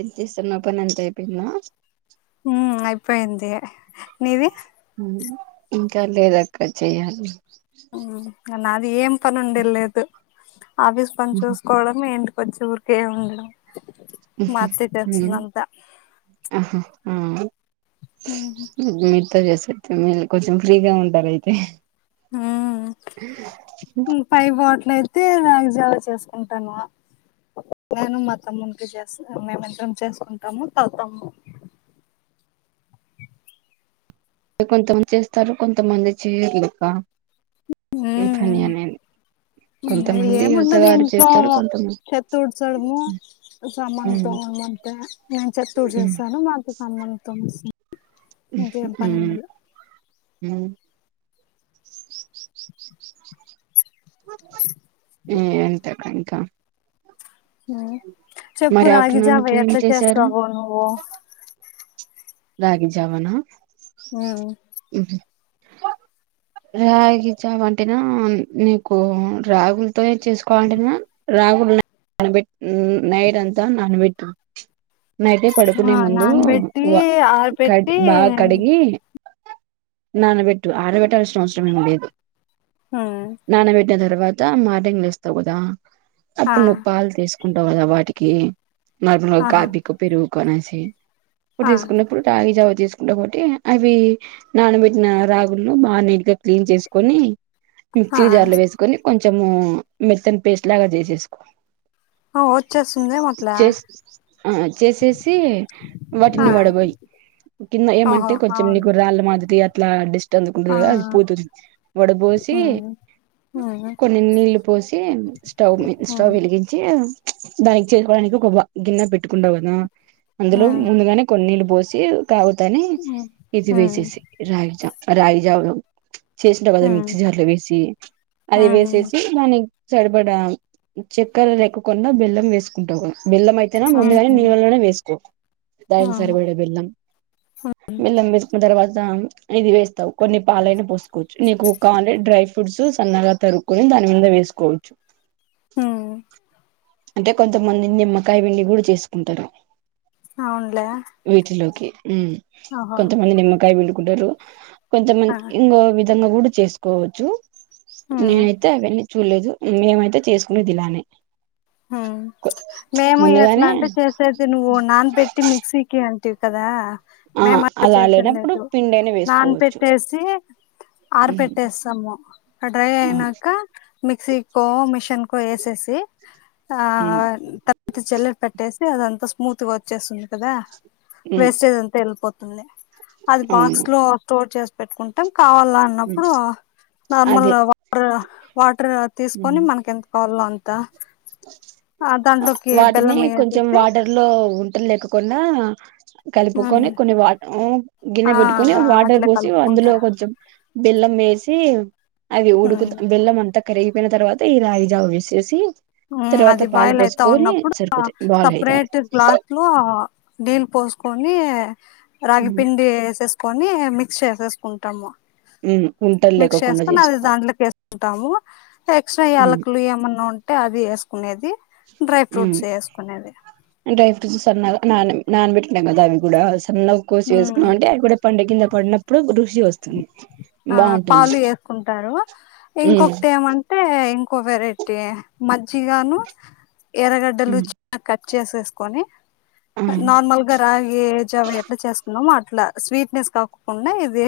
ఏం చేస్తున్నావ్ పని అంతా అయిపోయింద. ఉ అయిపోయింది నీది హ ఇంకా లేదక్క చెయాలి అ నాది ఏం పని ఉండే లేదు ఆఫీస్ పనిచూసుకోవడం ఏంటి కొంచ ఊరికేఉంది ఆహా ఆ వే [unintelligible] కొంచెం ఫ్రీగా ఉంటారు అయితే. ఆ పైబ నైతే రాగి జావా చేసుకుంటాన నేను మా తమ్ముకి చేస్త మేమిద్దరం చేసుకుంటాము తతమ్ము. కొంతమంది చేస్తారు కొంతమంది చేయరూ పా కొంతమంది ఏముండదు యువతగారు ఇంట్లో చేస్తారు కొంతమంది చెత్త ఊడ్చడము, సంమానులు తొండం అంటే నేను చెత్త వచ్చేస్తాను మా అత్త సామాన్లు తోమేస్తా. ఊహూ ఉ అు ఉ ఎంత బంకా చెప్పుూ మరి ఆఫ్టర్నూన్ రాగిజవ కి ఏం ఎట్లా చేశారు చేస్తవో నువు రాగి జావనా ఉ రాగి చావ అంటేనా నీకు రాగులతో చేసుకోవాలంటేనా రాగులునానాబెట్ నైట్ అంతా నానబెట్. నైట్ ఆ పడుకునే ముందు నానబెట్టి వ కడి ఆరబెట్టి బాగా కడిగి నాన్నబెట్టు ఆరబెట్టాల్సిన అవసరమేం లేదు. ఉమ్. నానబెట్టిన తరువాత తా మార్నింగ్ లేస్తావ్ కదా ఆ అప్పుడు నువ్వు పాలు తీసు కుంటావు కదా వాటికి నర్మల్ గా ఒక ఆహా కాఫీ కో పెరుగు కొనేసి ఆ రాగి జావ తీసుకుంటావ్ కాబట్టి అవి నానబెట్టిన రాగులను బా నీట్ గా క్లీన్ చేసుకొని. ఆ మిక్సీ జార్ లో వేసుకొని కొంచెం చెము మెత్తని పేస్ట్ లాగా చేసేసుకో. ఆ వచ్చేస్తుందేమో అట్లా చేస్ ఆ చేసేసి ఆ వాటిని వడవో వై కింద ఓహో ఏమంటే కొంచెం అవును నీకు రాళ్ళు మాదిరి ట్లా డిస్ ఆ [unintelligible] పోతది వడపోసి ఉమ్ ఉమ్ కొన్ని నీళ్లు పోసి స్టవ్ మీ స్టవ్ ఉమ్ వెలిగించి దయచేసి దానికి ఒక గిన్నె పెట్టుకుంట వదినా అందులో ఉమ్ ముందుగానే నీళ్ళు పోసి కాగుతానే ఉమ్ ఇది ఉమ్ వేసేసేయ్ రాగి జ రాగి జావలో చేసినవ్ కదా మిక్సీ జార్ లో వేసి అది ఉమ్ వేసేసి దాని సరిపడా చక్కెర లేెకకుండా బెల్లం వేసుకుంటావుగా బెల్లం అయితేనో ఉమ్ ఉమ్ ముందుగల ఉమ్, నీళ్ళలోనే వేసుకో. దానికి అవును సరిపడా బెల్లం బెల్లం వేస్ దాని తర్వాత ఇది వేస్తావ్ కొన్ని పాలైన పోసుకోవచ్చు నీకు కావాలంటే డ్రై ఫ్రూట్స్ సన్నగా తరుక్కోని దాని మీద వేసుకోవచ్చు. ఉమ్ అంటే కొంతమంది నిమ్మకాయ పిండి కూడా చేసుకుంటరు. అవునులే ఉమ్ ఓహో కొంతమంది నిమ్మకాయ పిండు కుంటారు కొంతమంది ఆ ఇంగువ ఇవి విధంగా కూడా చేసుకోవచ్చు. ఉమ్ నేనైతే అవన్నీ చూడలేదు మినిమం అయితే చేసుకునేది ఇలానే. హా మేము ఎట్లా ముందుగానే అంటే చేసేది నువ్వున్నాన్ పెట్టి మిక్సీకి అన్ టి కదా? ఆ మేం అలా చేయకుండే లేనప్పుడు ఎప్పుడూ పిండైనా నాన్ వేసుకోవచ్చు పెట్టేసి ఆర ఉహు. పెట్టేస్తాము, ఆది డ్రై ఆ అయినాక మిక్సీ కో మిషన్ కో ఎస్ఎస్సి ఆ హ్మ్. తంత చెల్లర్ పట్టేస్ అదంతా స్మూత్ గా వచ్చేస్తుంది కదా? హ్మ్. వేస్టేజ్ అంత వెళ్ళిపో [unintelligible] అది బాక్స్ అవును లో స్టోర్ చేస్త పెట్టుకుంటాం కావాలా హ్మ్. అన్నప్పుడు నార్మల్ అదే వార్ పాట్ హ్మ్. తీసుకొని మనకి ఎంత కావాలో అ అంత ఆ దాంట్లోకి వాటిని బెల్లం కొంచెం వేసేసి వాటర్ లో ఉంటలేక కొన్ని ఉమ్ కలుపుకొని కొన్ని వా ఆ గిన్నె పెట్టుకొని ఆ వాటర్ అట్లే పోసి కలుపుకుంటా అందులో కొంచెం బెల్లం మే సి ఆది ఉడుకు ఉమ్ బెల్లం అంతా కరిగిపోయిన తర్వాత ఈ రాయిజావు వేసేసి తర్వాత అది పాలు బాయిల అయితా పోసుకొని ఉన్నప్పుడు సరిపోతాయి బావులు అయితాయి సపరేట్ క్లాత లో డీల్ పోసుకొని రాగిపిండి వేసుకుని కని మిక్స్ చేసేసుకుంటాము ఉంటలు మిక్స్ లేకోకుండా చేస్తొని అది చేసుకోవాలి దాంట్లోకి వేసుంటాము ఎక్సట్రా హ్మ్. యాలకులు ఏమన్నా ఉంట అంటే అది కునేది డ్రై ఫ్రూట్స్ వేసుకునేది నానబెట్టినవి కదా అది కూడా చిన్న కోసి ఉమ్ వేసుకున్నా అంటే అవి కూడా పండు కింద పడినప్పుడు రుషి వస్తుంది ఆ బాగుంటుంది పాలు వేసుకుంటారు ఉమ్ ఇంకొకటి ఏమంటే ఇం ఇంకో వెరైటీ మజ్జిగాను ఎరగడ్డలు ఉమ్ చ చేసేసుకొని నార్మల్ గా రాగి జవ ఎట్లా చేసుకున్నాం మాట ఇట్లా స్వీట్నెస్ కాకుండా ఇది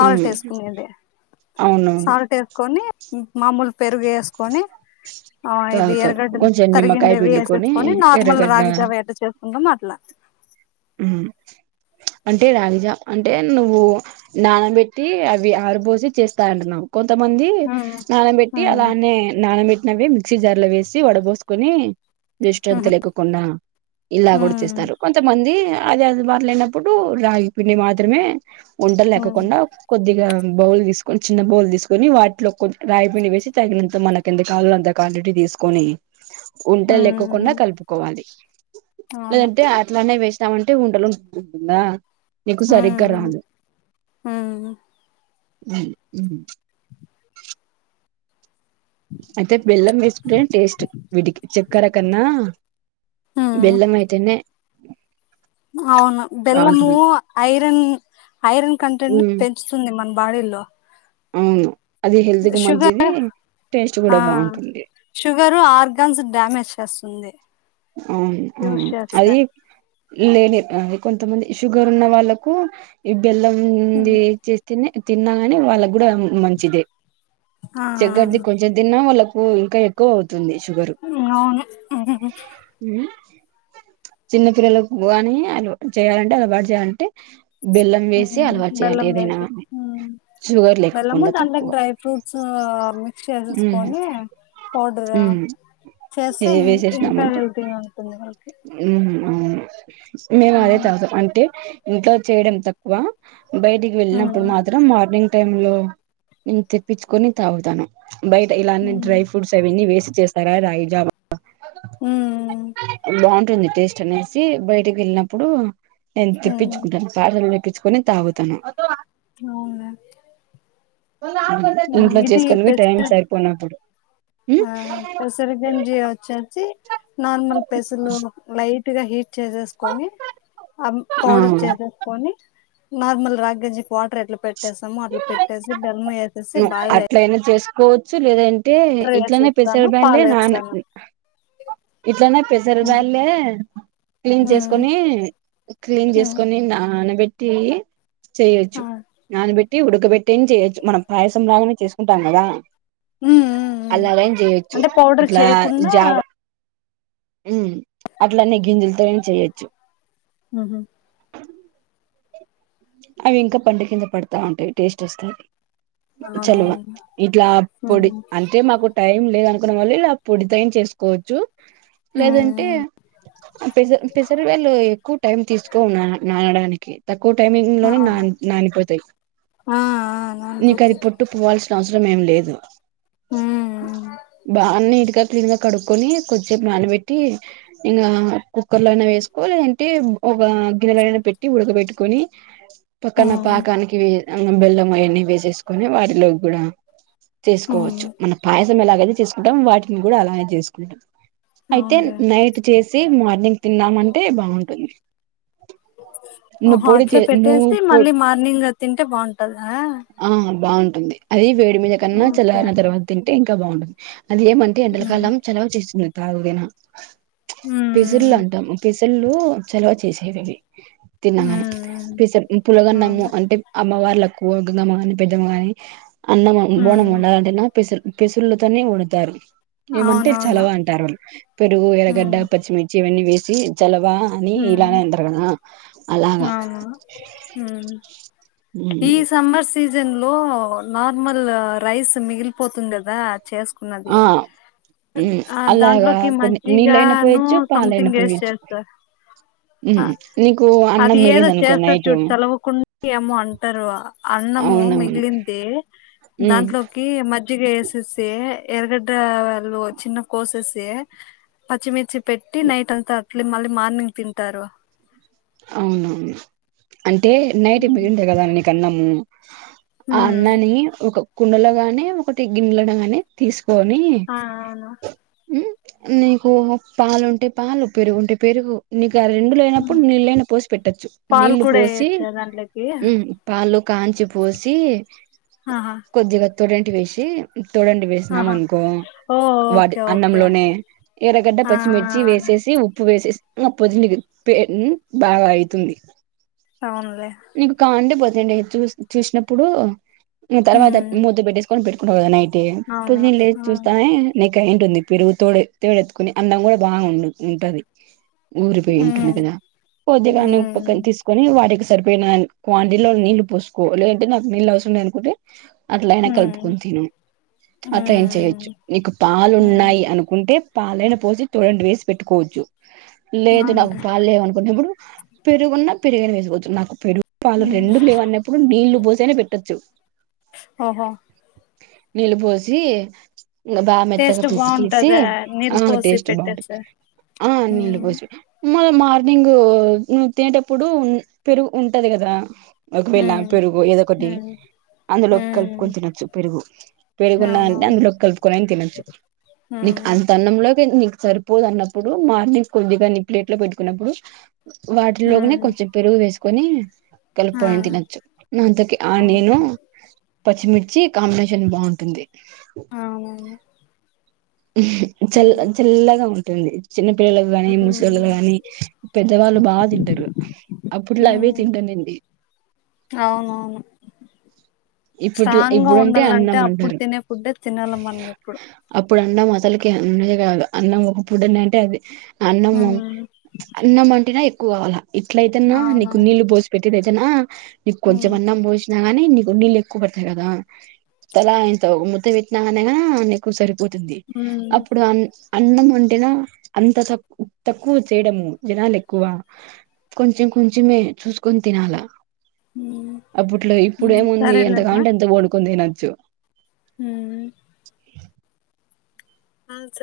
అవు హేదగ సాల్ట్ వేసుకుని మామూలు పెరుగు వేసుకొని ఆ ఇది తాగుతారు ఎరగడ్డలు కొంచెం నిమ్మకాయ తరిగిండేవి పిండుకొని వేసేసుకొని నార్మల్ ఎర్రగడ్డ రాగిజావి ఎట్లా చేసుకుంటాం అట్లా ఉమ్ అంటే రాగిజా అంటే నువ్వు నానబెట్టి అవి ఆరిబోసి చేస్తా అంటున్నావ్. కొంతమంది ఉమ్ నానబెట్టి అ ఉమ్ లావన్నే నానబెట్ మర్రి మిక్సీ జార్ లో వేసి వడబోసుకొని దిస్ట్ అంతా ఉహు లేకొకుండా ఇలా కూడా ఉమ్ చేస్తారు. కొంతమంది అదే అది మరిలేనప్పుడు రాగి పిండి మాత్రమే. ఉండల్ ఉమ్ ల్యాకోకుండా కొద్దిగా బౌల్ తీసుకొని చిన్న బౌల్ తీసుకొని వాటిలో కొ రాగిపిండి వేసి తగినంత మనకి ఎంత కావల్లో అంత క్వాంటిటి తీసుకొని ఉంటల్ లేకోకుండా ఉమ్ కలుపుకోవాలి. అవును లేదంటే అట్లానే వేస్ స్తామంటే ఉంటలుంట ఉంటుందా నీకు సరిగ్గా హఆఆ రాదు హఆ ఉం ఉ అయితే బెల్లం వేసుకుంటె టేస్ట్ వీటికి చెక్కర కన్నా ఉమ్ బెల్లం అయితేనే అవును బెల్లము బాగుంటుంది ఐరన్ ఐరన్ కంటెంట్ ని పెంచుతుంది మన్ బాడీలో అవును అది హెల్త్ కు మంచిది షుగర్ టేస్ట్ ఆ కూడా బాగుంటుంది షుగరు ఆర్గన్స్ డ్యామేజ్ చేస్ తుంది అ అది లేని అది కొంతమంది షుగర్ ఉన్న వాళ్ళకు ఇం బెల్లము ఉమ్, ఏసి చేస్తేనె తిన్నాగాని వాళ్ళ కూడా మంచిదే ఆ చెక్కర్ది కొంచెం తిన్నా వాళ్ళక్ ఓ ఇంకా ఎక్కువ అవు ఉ అవును ఇది గు ఉ చిన్న పిల్లలకు కాని అలవా చేయాలంటే అలవాటు చేయాలంటే బెల్లం హు వేసి అలవాటు చేయాలి బెల్లం ఏదైనా వేసె కానీ హు షుగర్ బెల్లము లేకోకుండా దానిమీద తక్కువ డ్రై ఫ్రూట్స్ మిక్స్ ఉమ్ చేసేసుకొని పౌడర్ ఉమ్ చేస్తే ఏ ఇం ఇం హెల్తీ ఉంటుంది వాళ్కి. ఉ అవును మేము అదే తాగుతాం అంటే ఇంట్లో చేయడం తక్కువ బయటికి వెళ్ళినప్పుడు ఉమ్ మాత్రం మార్నింగ్ టై లో నేను తెప్పించుకొని తాగుతన్నాం బయట ఇలాంనీ డ్రై ఉమ్ ఫ్రూట్స్ అవన్నీ వేసి చేస్తార రాయి జావా ఉమ్. బన్ ఉంటుంది టేస్ట్ అనేసి బయటకి వెళ్ళినప్పుడు నేను హ్మ్ తెప్పించుకును పార్లు తెప్పించ కొని తాగుతను అవునా ఉమ్, ఇంట్లో ఇది చేసుకోనివి టైమ్ పెసర సరిపోయినప్పుడు ఆ కసర గంజి వచ్చ సి నార్మల్ పసలు నైట్ ట్ గా హీట్ చేసేసుకొని ఆ పౌడర్ ఉమ్ ఆ చేసేసుకొని నార్మల్ రాగేజీకి పటర్ ఎట్లా పెట్టేసామో అట్లా పెట్టేసి బెల్లం వేసేసి ఉమ్ బాయిల్ అట్లయినా చేసు కోవాచు లేద అంటే వాటర్ ఇట్లనే పెసర వేసేస్తాను బయలే నా పాలేస్తాను ఇట్లనే పెసర హ్మ్ బ్యాలె క్లీన్ చేసుకొని క్లీన్ హ్మ్ చేసుకొని నా ఆన వెట్టి ఆ చేయవచ్చును నానపెట్టి ఉడకబెట్టటిని చేయొచ్చు మనం పాయసం లాగానే చేసుకుంటాం కదా హ్మ్ హ్మ్ హ్మ్ అలాగం చేయొచ్చు అంటే పౌడర్ ఇట్లా చేయకుండా జావ ఉ అట్లనే గింజలతో చేయొచ్చు ఉహుమ్ అవి ఇంకా పండు కింద పడతా ఉంటాయి టేస్ట్ వస్తయి చలమా అవునవును ఇట్లా అప్పుడు హ్మ్ అంటే మాకు టైం లేదనుకో వల్ల ఇలా అప్పుడు డిజైన్ చేసుకోవచ్చు లేదంటే హ్మ్ పెస పెసరివాళ్ళు ఎక్కువ టైం తీసుకోన్న నానడానికి ఓకే తక్కువ టైమ్ లోనే నా అవును నానిపోతాయి ఆ ఆ నీకు అది నానబోతే పొట్టు పోవాల్సిన అవస అవసర ఏం లేదు ఉమ్ బన్ని ఇకా క్లీన్ గా కడుకొని కొద్దిసేపు నానబెట్టి ఇంకా కుక్కర్ లో అయినా వేసుకో లేదంటే గిన్నెలనా పెట్టి మూత బెట్టుకొని పక్కన ఉమ్ పాకనికి వ బెల్లం అవ్వని వేసేసుకోని వాటిలో కూడా ఉమ్ చేసుకోవచ్చు మన పాయస ఎలాగైతే చేసుకుంటాంమో వాటిని కూడా అలానే చేసుకుంటాం అయితే అవునులే నైట్ చేసి సి మార్నింగ్ తిన్నామంటే బాగుంటుంది నువ్ పొడి హాట్ లో చే నువ్వు పెట్టేసి పొ మళ్ళీ మార్నింగ్ తింటే బాగుంటదా ఆ బాగుంటుంది అది వేడి మిదకన్న ఓకే చల్లారిన తర్వాత తింటే అంటే ఇంకా బాగుంటది అది ఏమంటే ఉమ్ ఎండలకాలం చెలవు చేస్తున్నది తాగుదేనా పసిర్లా ఉంటాం పసి చెల్లు సెలవ చేసేవివి హ పులగన్నాము అంటే అమ్మవార్క్కు గంగమ్మ గాని పెద్దమ్మ గాని అన్నమ్ బోనం ఉమ్ వండాలంటి అంట పసి పెసుళ్లతోనే వడుతారు ఏమంటే అవునవును చలవ అంటారు వాళ్ళు పెరుగు ఎరగడ్డ ఉమ్ పచ్చిమిర్చి ఇవన్నీ వేసి ఇ చలవ అని ఉమ్ ఇలానే అంటారు కదా అలాగా అ ఈ సమర్స సీజన్ లో నార్మల్ రైస్ మిగిలిపోతుంది కదా చేసుకున్నది ఆ మ్మ్ ఆ అలాగా దాంట్లోకి కొన్ని నీళ్ళైనా మజ్జిగాను పోయొచ్చు పాలైనా సంథింగ్ వేసి పోయొచ్చు చేస్తారు మ్మ్ నీకు అది అన్నం ఏదో మిగిలిందనుకో చేస్తారు నైటు చూడు చలవకుం ఏమోంట అన్నము అవునవును మిగిలింది మ్మ్ దాంట్లోకి మజ్జిగ వేసేస్తే ఎరగడ్డ వాళ్ళు చిన్న కోసేసి పచ్చిమిర్చి పెట్టి నైట్ అంతా అట్ మళ్ళీ మార్నింగ్ తింటారు అవునవును అంటే నైట్ మిగిండే కదాని కన్నము ఆ ఉమ్ అన్నని ఒక కుండలోగానే ఒకటి గినెలోనగానే తీసుకు కొనీ ఆ అవును ఉ నీకు పాలంటే పాలు పెరుగుంటే పెరుగు నీకు ఇగ రెండు లేనప్పుడు ఉమ్. నీలే నీ పోసి పెట్టచ్చు పాలు నీళ్లు కూడా పోసి వేయొచ్చా దాంట్లోకి ఉ పాలు కాంచి పోసి ఆహా తుడంటి వేసి తోడండి వేసినాం ఆహా అనుకో ఓ వాటి ఓకే ఓకే అన్నంలోనే ఎర్రగడ్డ ఆ పచ్చిమిర్చి వేసేసి ఉప్పు వేసేసి ఆ పోదుండదు పె ఉ బాగా అయితుంది అవునులే ఇంకా వందదది ఏండి చూసి చూసినప్పుడు తర్వాత ఉమ్, ముద్ బట్ తీస్కం బ ఓ నైట్ టె అవును పొజీ లే ఆ, చూస్తా నెక్ ఇకా ఏంటుంది పెరుగు తోడ తోడెత్తుకొని అన్నం కూడా బాగా ఉం ఉంటది ఊరి పోయి ఉంటుంది ఉమ్, కదా ఉమ్, ఉద్యోగాన్ని ఉమ్, టక్ న్ తీసుకొని ఇగ వాటికి సరిపోయిన క్వాంటిలో నీళ్ళు పోసుకోవాలింటే నాకు నీళ్ళు అవసరం లే అనుకుంటే అట్ల అయినా ఉమ్, కలుపుకుని తిను అట్ల ఏం చేయొచ్చు ఉమ్, నీకు పాలు ఉమ్. ఉన్నాయి అనుకుంటే పాలైన పోసి తుడండి వేసి పెట్టుకోవచ్చు లేదు నాకు అవునులే పాలేవను పెరుగున్న పెరు వేసుకోవచ్చు నాకు పెరుగు వాళ్ళు ఉమ్ రెండు లేవన్నప్పుడు నీళ్లు పోసేనే పెట్టచ్చు ఓహో నీలుపోసి ఇం బాగా మెత్తగా టేస్ట్ పీసికేసి బాగుంటదా ఆ నీళ్ళు పోసి టేస్ట్ బాగుంటది పెట్టేస్తే ఆ నీళ్ళ ఉమ్ పోసుడు నువ్వే మారు ఈవెనింగ్ నువ్వు తినేటప్పుడు పెరుగు ఉంటది కదా ఒకవేళ ఉమ్ పెరుగు ఏదో ఒకటి ఉమ్ అందులోకి ఉమ్ కలుపుకొని తినొచ్చు పెరుగు పెరుగున్నదే అవునవును అందులోకి కలుపుకొనైన తినొచ్చు నీకు ఉమ్ అంత అన్నంలోకి నీకు సరిపోదు అన్నప్పుడు మార్నింగ్ కొద్దిగా నీ ప్లేట్లో పెట్టుకున్నప్పుడు వాటి లోనే ఉమ్ కొంచం పేరుగు వేస్ కొని ఆ కలుపుకోని తినచ్చు నా అంతక ఆ నేను ఓకే పచ్చిమిర్చి కాంబినేషన్ బాగుంటుంది. అవునవును. చెల్ ఉమ్ చెల్లగా ఉంటూ ంది. చిన్నపిల్లలకు గానీ ముసుళ్లో గానీ పెద్దవాళ్ళు బాగా తింటారు అప్పుట్లా అవే ఉమ్ తింటనండి. అవునవును ఇప్పుట్ స్ట్రాంగ్ గా ఇప్పుడుంటే ఉండాలంటే అన్నాం అప్పుడు అంటారు తినే ఫుడ్డే తినాలి మనం ఇప్పుడు అప్పుడు అన్నం అస అసలకి ఉండది కాదు అన్నం ఒక పుటన్న అంటే అది అన్నము ఉమ్ అన్నమంటిన కు అవలా ఇట్ల అయితేన్నా నీకు అవునవును నీళ్లు పోసి పెట్టేదయి నా ఇ కొంచం ఉమ్ అన్నం పోసిన అని నీకు నిల్లే క్కుబడతాయి కదా తల ఇంత ముద్ద వేట్న అనేగ నీకు సరిపో పోతుంది ఉమ్ అప్పుడు అన్ అన్నం వంటేనా అంత తక్కు తక్కువ చేయడము జనాలు ఎక్కువ కొంచెం కొంచెమే చూసుకొని తినాలా ఉమ్ అప్పుట్లో ఇప్పుడు ఉమ్ ఏముంది ఎంత సరేలేమ్మా కాంట ఎంత వండుకుని తినండి. చ్చ్ ఉమ్ ఆ సర్